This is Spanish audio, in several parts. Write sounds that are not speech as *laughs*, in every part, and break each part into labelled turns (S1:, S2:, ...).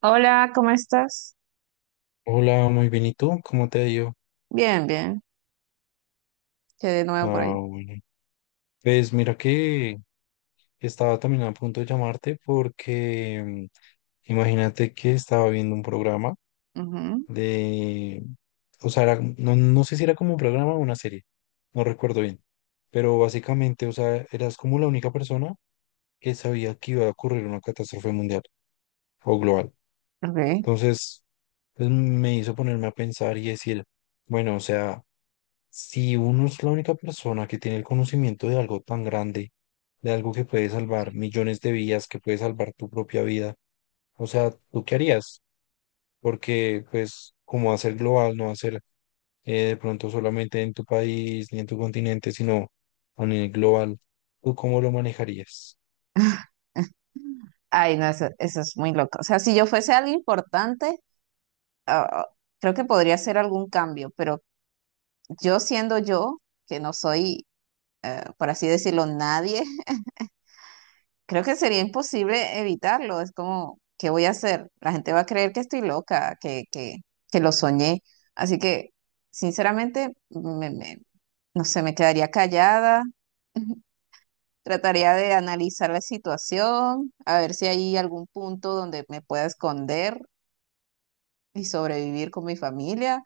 S1: Hola, ¿cómo estás?
S2: Hola, muy bien. ¿Y tú? ¿Cómo te ha ido?
S1: Bien, bien. Quedé de nuevo por
S2: Ah,
S1: ahí.
S2: bueno. Pues mira que estaba también a punto de llamarte porque imagínate que estaba viendo un programa
S1: Ujú,
S2: de, o sea, no, no sé si era como un programa o una serie, no recuerdo bien, pero básicamente, o sea, eras como la única persona que sabía que iba a ocurrir una catástrofe mundial o global.
S1: ok.
S2: Entonces, pues, me hizo ponerme a pensar y decir, bueno, o sea, si uno es la única persona que tiene el conocimiento de algo tan grande, de algo que puede salvar millones de vidas, que puede salvar tu propia vida, o sea, ¿tú qué harías? Porque, pues, como va a ser global, no va a ser de pronto solamente en tu país ni en tu continente, sino a nivel global, ¿tú cómo lo manejarías?
S1: *laughs* Ay, no, eso es muy loco. O sea, si yo fuese algo importante, ah, creo que podría hacer algún cambio, pero yo siendo yo, que no soy, por así decirlo, nadie, *laughs* creo que sería imposible evitarlo. Es como, ¿qué voy a hacer? La gente va a creer que estoy loca, que lo soñé. Así que, sinceramente, no sé, me quedaría callada. *laughs* Trataría de analizar la situación, a ver si hay algún punto donde me pueda esconder y sobrevivir con mi familia,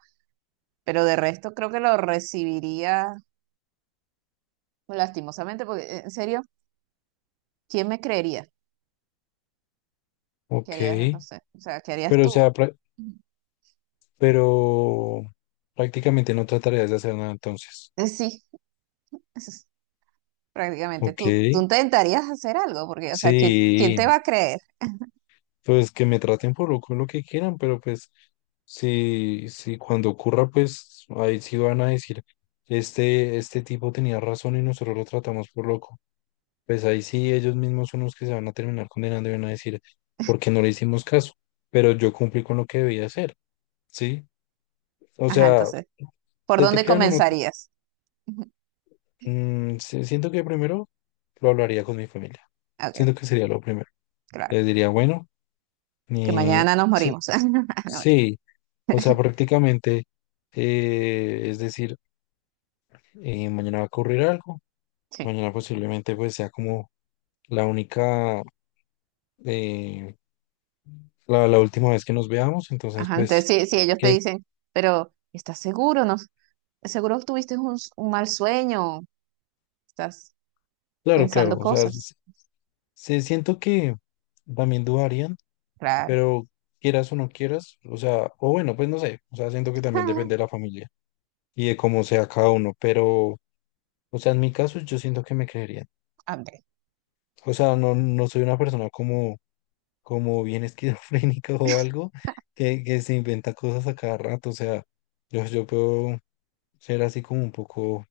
S1: pero de resto creo que lo recibiría lastimosamente, porque en serio, ¿quién me creería? ¿Qué
S2: Ok,
S1: harías? No sé, o sea, ¿qué harías
S2: pero o
S1: tú?
S2: sea,
S1: Ujú.
S2: pero prácticamente no trataría de hacer nada entonces.
S1: Sí, eso es prácticamente.
S2: Ok,
S1: Tú intentarías hacer algo, porque, o sea, ¿quién
S2: sí,
S1: te va a creer?
S2: pues que me traten por lo, con lo que quieran, pero pues sí, sí, cuando ocurra, pues ahí sí van a decir, este tipo tenía razón y nosotros lo tratamos por loco. Pues ahí sí, ellos mismos son los que se van a terminar condenando y van a decir, ¿por qué no le hicimos caso? Pero yo cumplí con lo que debía hacer, ¿sí? O
S1: Ajá,
S2: sea,
S1: entonces, ¿por
S2: te
S1: dónde
S2: crean o no.
S1: comenzarías? *laughs* Ujú,
S2: Mm, sí, siento que primero lo hablaría con mi familia. Siento
S1: ok,
S2: que sería lo primero.
S1: claro,
S2: Les diría, bueno,
S1: que
S2: ni...
S1: mañana nos
S2: sí,
S1: morimos. *laughs* No,
S2: sí, o sea, prácticamente, es decir, mañana va a ocurrir algo,
S1: sí.
S2: mañana posiblemente pues sea como la única, eh, la última vez que nos veamos, entonces
S1: Ajá, entonces
S2: pues,
S1: si ellos te
S2: que,
S1: dicen, pero ¿estás seguro? No, seguro tuviste un, un mal sueño, estás
S2: claro, claro,
S1: pensando
S2: o sea,
S1: cosas.
S2: sí, siento que también dudarían,
S1: Claro.
S2: pero quieras o no quieras, o sea, o bueno, pues no sé, o sea, siento que también depende de la
S1: *laughs*
S2: familia, y de cómo sea cada uno, pero, o sea, en mi caso yo siento que me creerían.
S1: André,
S2: O sea, no, no soy una persona como, bien esquizofrénica *laughs* o algo que se inventa cosas a cada rato. O sea, yo puedo ser así como un poco,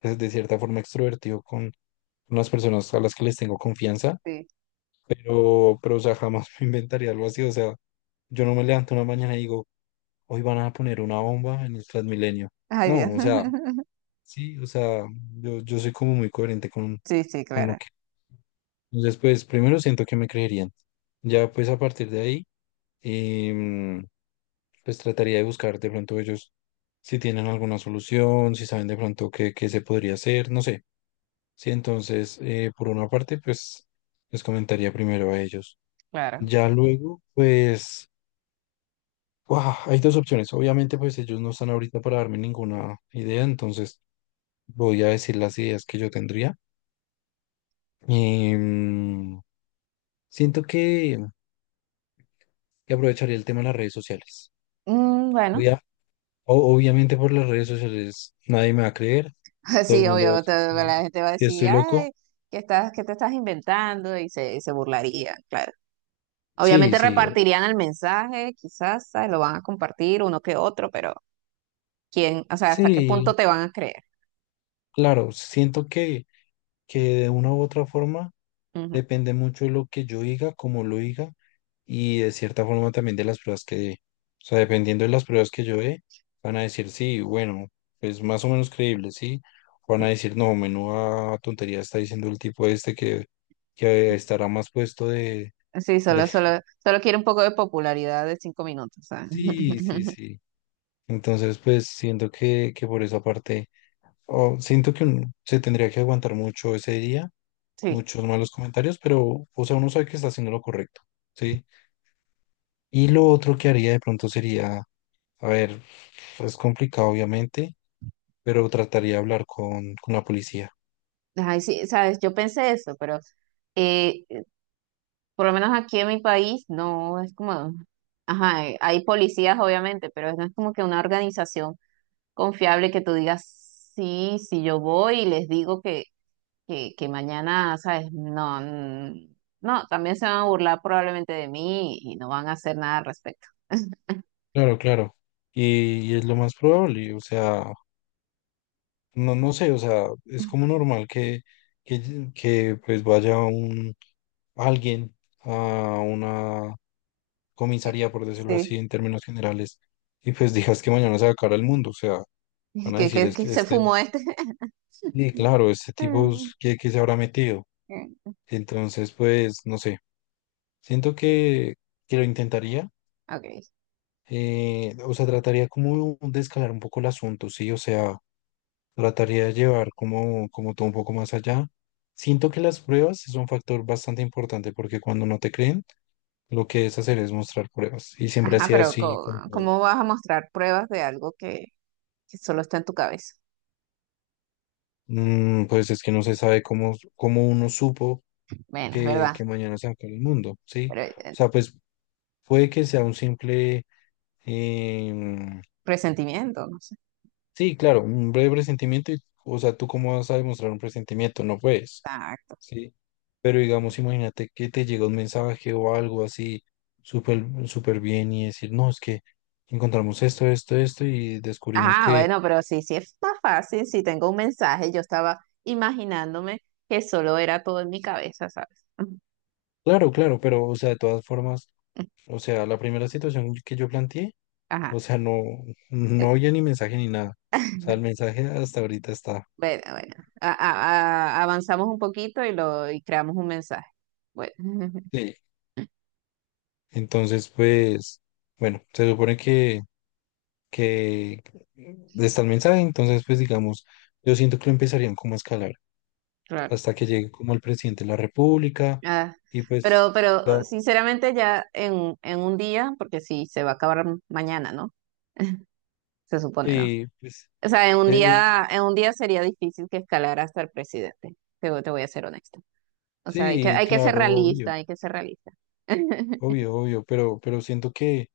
S2: pues, de cierta forma extrovertido con unas personas a las que les tengo confianza,
S1: sí.
S2: pero, o sea, jamás *laughs* me inventaría algo así. O sea, yo no me levanto una mañana y digo, hoy van a poner una bomba en el Transmilenio.
S1: Ay, Dios.
S2: No, o sea,
S1: *laughs*
S2: sí, o sea, yo soy como muy coherente con,
S1: Sí, sí,
S2: lo
S1: claro,
S2: que... Entonces, pues primero siento que me creerían. Ya pues a partir de ahí, em, pues trataría de buscar de pronto ellos si tienen alguna solución, si saben de pronto qué, qué se podría hacer, no sé. Sí, entonces, por una parte, pues les comentaría primero a ellos.
S1: claro.
S2: Ya luego, pues, ¡guau! Hay dos opciones. Obviamente, pues ellos no están ahorita para darme ninguna idea, entonces voy a decir las ideas que yo tendría. Em, siento que aprovecharía el tema de las redes sociales.
S1: Mm, bueno,
S2: Obvia- obviamente por las redes sociales nadie me va a creer,
S1: *laughs*
S2: todo el
S1: sí,
S2: mundo va a
S1: obvio,
S2: decir
S1: bueno, la gente va a
S2: que
S1: decir,
S2: estoy
S1: ay,
S2: loco.
S1: ¿qué estás, qué te estás inventando? Y se burlaría, claro.
S2: Sí,
S1: Obviamente
S2: sí,
S1: repartirían el mensaje, quizás, ¿sabes? Lo van a compartir uno que otro, pero ¿quién? O sea, ¿hasta qué
S2: sí,
S1: punto te van a creer?
S2: claro, siento que de una u otra forma
S1: Ujú.
S2: depende mucho de lo que yo diga, cómo lo diga y de cierta forma también de las pruebas que dé. O sea, dependiendo de las pruebas que yo dé, van a decir sí, bueno, es más o menos creíble, sí. O van a decir no, menuda tontería está diciendo el tipo este que estará más puesto
S1: Sí,
S2: de... *laughs*
S1: solo quiere un poco de popularidad de 5 minutos, ¿sabes?
S2: Sí, sí,
S1: *laughs*
S2: sí. Entonces, pues siento que por esa parte, o siento que uno se tendría que aguantar mucho ese día,
S1: Sí.
S2: muchos malos comentarios, pero, o sea, uno sabe que está haciendo lo correcto, ¿sí? Y lo otro que haría de pronto sería, a ver, es complicado obviamente, pero trataría de hablar con, la policía.
S1: Ay, sí, sabes, yo pensé eso, pero eh, por lo menos aquí en mi país no es como, ajá, hay policías obviamente, pero no es como que una organización confiable que tú digas, sí, si yo voy y les digo que, que mañana, sabes, no, mm, no, también se van a burlar probablemente de mí y no van a hacer nada al respecto.
S2: Claro, claro. Y es lo más probable, o sea, no, no sé, o sea, es como normal que, pues vaya alguien a una
S1: Eh,
S2: comisaría, por decirlo
S1: Sí,
S2: así, en términos generales, y pues digas que mañana se va a acabar el mundo, o sea,
S1: *laughs*
S2: van a decir es
S1: que
S2: que
S1: se
S2: este,
S1: fumó este.
S2: sí, claro, este tipo,
S1: *laughs*
S2: ¿qué se habrá metido?
S1: Mm.
S2: Entonces, pues, no sé. Siento que lo intentaría.
S1: Okay.
S2: Eh, o sea, trataría como de escalar un poco el asunto, ¿sí? O sea, trataría de llevar como, todo un poco más allá. Siento que las pruebas es un factor bastante importante porque cuando no te creen, lo que es hacer es mostrar pruebas. Y siempre ha
S1: Ajá,
S2: sido
S1: pero
S2: así con todo.
S1: ¿cómo, vas a mostrar pruebas de algo que solo está en tu cabeza?
S2: Mm, pues es que no se sabe cómo, uno supo
S1: Bueno, es
S2: que,
S1: verdad,
S2: que mañana se va a acabar el mundo, ¿sí?
S1: pero
S2: O sea, pues puede que sea un simple... em,
S1: presentimiento, no sé.
S2: sí, claro, un breve presentimiento, y, o sea, ¿tú cómo vas a demostrar un presentimiento? No puedes,
S1: Exacto.
S2: ¿sí? Pero digamos, imagínate que te llega un mensaje o algo así súper súper bien y decir, no, es que encontramos esto, esto, esto y descubrimos
S1: Ah,
S2: que,
S1: bueno, pero sí, sí está fácil. Si tengo un mensaje, yo estaba imaginándome que solo era todo en mi cabeza, ¿sabes? *laughs*
S2: claro, claro, pero, o sea, de todas formas, o sea, la primera situación que yo planteé,
S1: Ajá.
S2: o sea, no, no
S1: eh,
S2: había ni mensaje ni nada. O sea, el mensaje hasta ahorita está.
S1: Bueno, bueno. Avanzamos un poquito y lo y creamos un mensaje. Bueno, *laughs*
S2: Sí. Entonces, pues, bueno, se supone que está el mensaje, entonces pues digamos, yo siento que lo empezarían como a escalar
S1: claro.
S2: hasta que llegue como el presidente de la República
S1: Ah,
S2: y pues,
S1: pero
S2: ya,
S1: sinceramente ya en un día, porque si se va a acabar mañana, ¿no? Se supone, ¿no?
S2: sí, pues,
S1: O sea,
S2: eh,
S1: en un día sería difícil que escalara hasta el presidente. Te, te voy a ser honesta. O sea,
S2: sí,
S1: hay que ser
S2: claro, obvio,
S1: realista, hay que ser realista. *laughs*
S2: obvio, obvio, pero, siento que,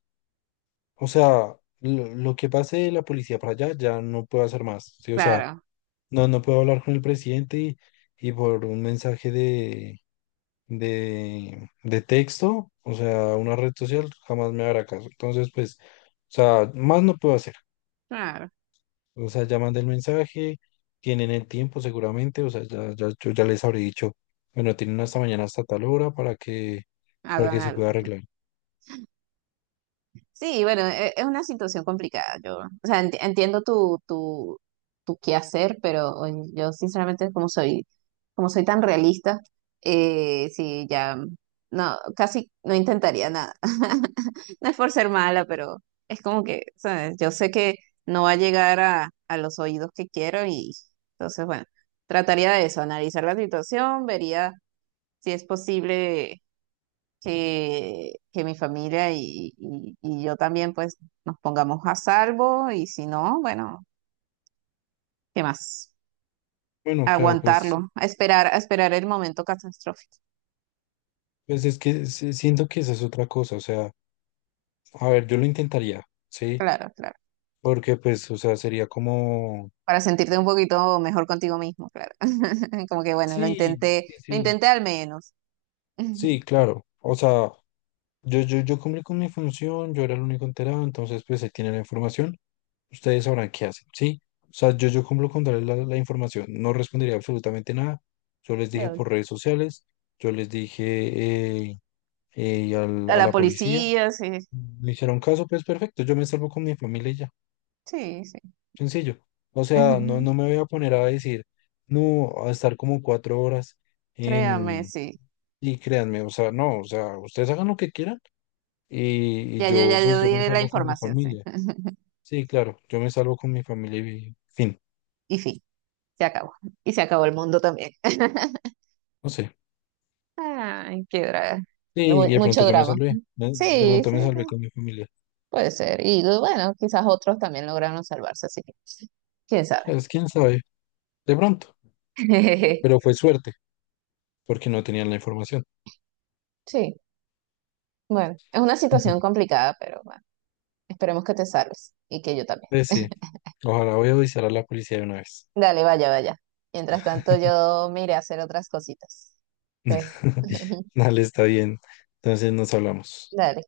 S2: o sea, lo que pase de la policía para allá ya no puedo hacer más, ¿sí? O sea,
S1: Claro,
S2: no, no puedo hablar con el presidente y por un mensaje de de texto, o sea, una red social jamás me hará caso. Entonces, pues, o sea, más no puedo hacer.
S1: claro,
S2: O sea, ya mandé el mensaje, tienen el tiempo seguramente, o sea, ya, ya, yo ya les habré dicho, bueno, tienen hasta mañana hasta tal hora para
S1: hagan
S2: que se pueda
S1: algo.
S2: arreglar.
S1: Sí, bueno, es una situación complicada. Yo, o sea, entiendo tu, tu, tu quehacer, pero oye, yo sinceramente, como soy tan realista, sí, ya no, casi no intentaría nada. *laughs* No es por ser mala, pero es como que, ¿sabes? Yo sé que no va a llegar a los oídos que quiero y entonces, bueno, trataría de eso, analizar la situación, vería si es posible que mi familia y, y yo también pues nos pongamos a salvo y si no, bueno, ¿qué más?
S2: Bueno, claro, pues,
S1: Aguantarlo, a esperar el momento catastrófico.
S2: pues es que siento que esa es otra cosa, o sea, a ver, yo lo intentaría, ¿sí?
S1: Claro, claro.
S2: Porque, pues, o sea, sería como...
S1: Para sentirte un poquito mejor contigo mismo, claro. *laughs* Como que bueno,
S2: Sí, sí,
S1: lo
S2: sí.
S1: intenté al menos. *laughs*
S2: Sí, claro. O sea, yo cumplí con mi función, yo era el único enterado, entonces pues él tiene la información, ustedes sabrán qué hacen, ¿sí? O sea, yo cumplo con darles la información, no respondería absolutamente nada, yo les dije
S1: Claro.
S2: por redes sociales, yo les dije
S1: A
S2: a
S1: la
S2: la policía,
S1: policía, sí,
S2: me hicieron caso, pues perfecto, yo me salvo con mi familia y ya,
S1: sí, sí.
S2: sencillo. O sea, no,
S1: *laughs*
S2: no me voy a poner a decir, no, a estar como 4 horas
S1: Créame,
S2: en...
S1: sí.
S2: Y créanme, o sea, no, o sea, ustedes hagan lo que quieran y yo,
S1: Ya
S2: pues
S1: yo
S2: yo me
S1: di la
S2: salvo con mi
S1: información, sí.
S2: familia.
S1: *laughs*
S2: Sí, claro, yo me salvo con mi familia y fin,
S1: Y fin, se acabó. Y se acabó el mundo también. *laughs*
S2: no sé.
S1: Ay, qué drama.
S2: Y de pronto
S1: Mucho
S2: yo me
S1: drama.
S2: salvé, ¿no? De
S1: Sí,
S2: pronto
S1: sí,
S2: me salvé
S1: no,
S2: con mi familia.
S1: puede ser. Y bueno, quizás otros también lograron salvarse, así que quién sabe.
S2: Pues quién sabe, de pronto,
S1: *laughs*
S2: pero fue suerte, porque no tenían la información.
S1: Sí, bueno, es una situación
S2: *laughs*
S1: complicada, pero bueno, esperemos que te salves y que yo también.
S2: Pues sí,
S1: *laughs*
S2: ojalá voy a avisar a la policía de una vez.
S1: Dale, vaya, vaya. Mientras tanto, yo me iré a hacer otras cositas. Entonces,
S2: *laughs*
S1: *laughs*
S2: Dale, está bien. Entonces nos hablamos.
S1: Dale.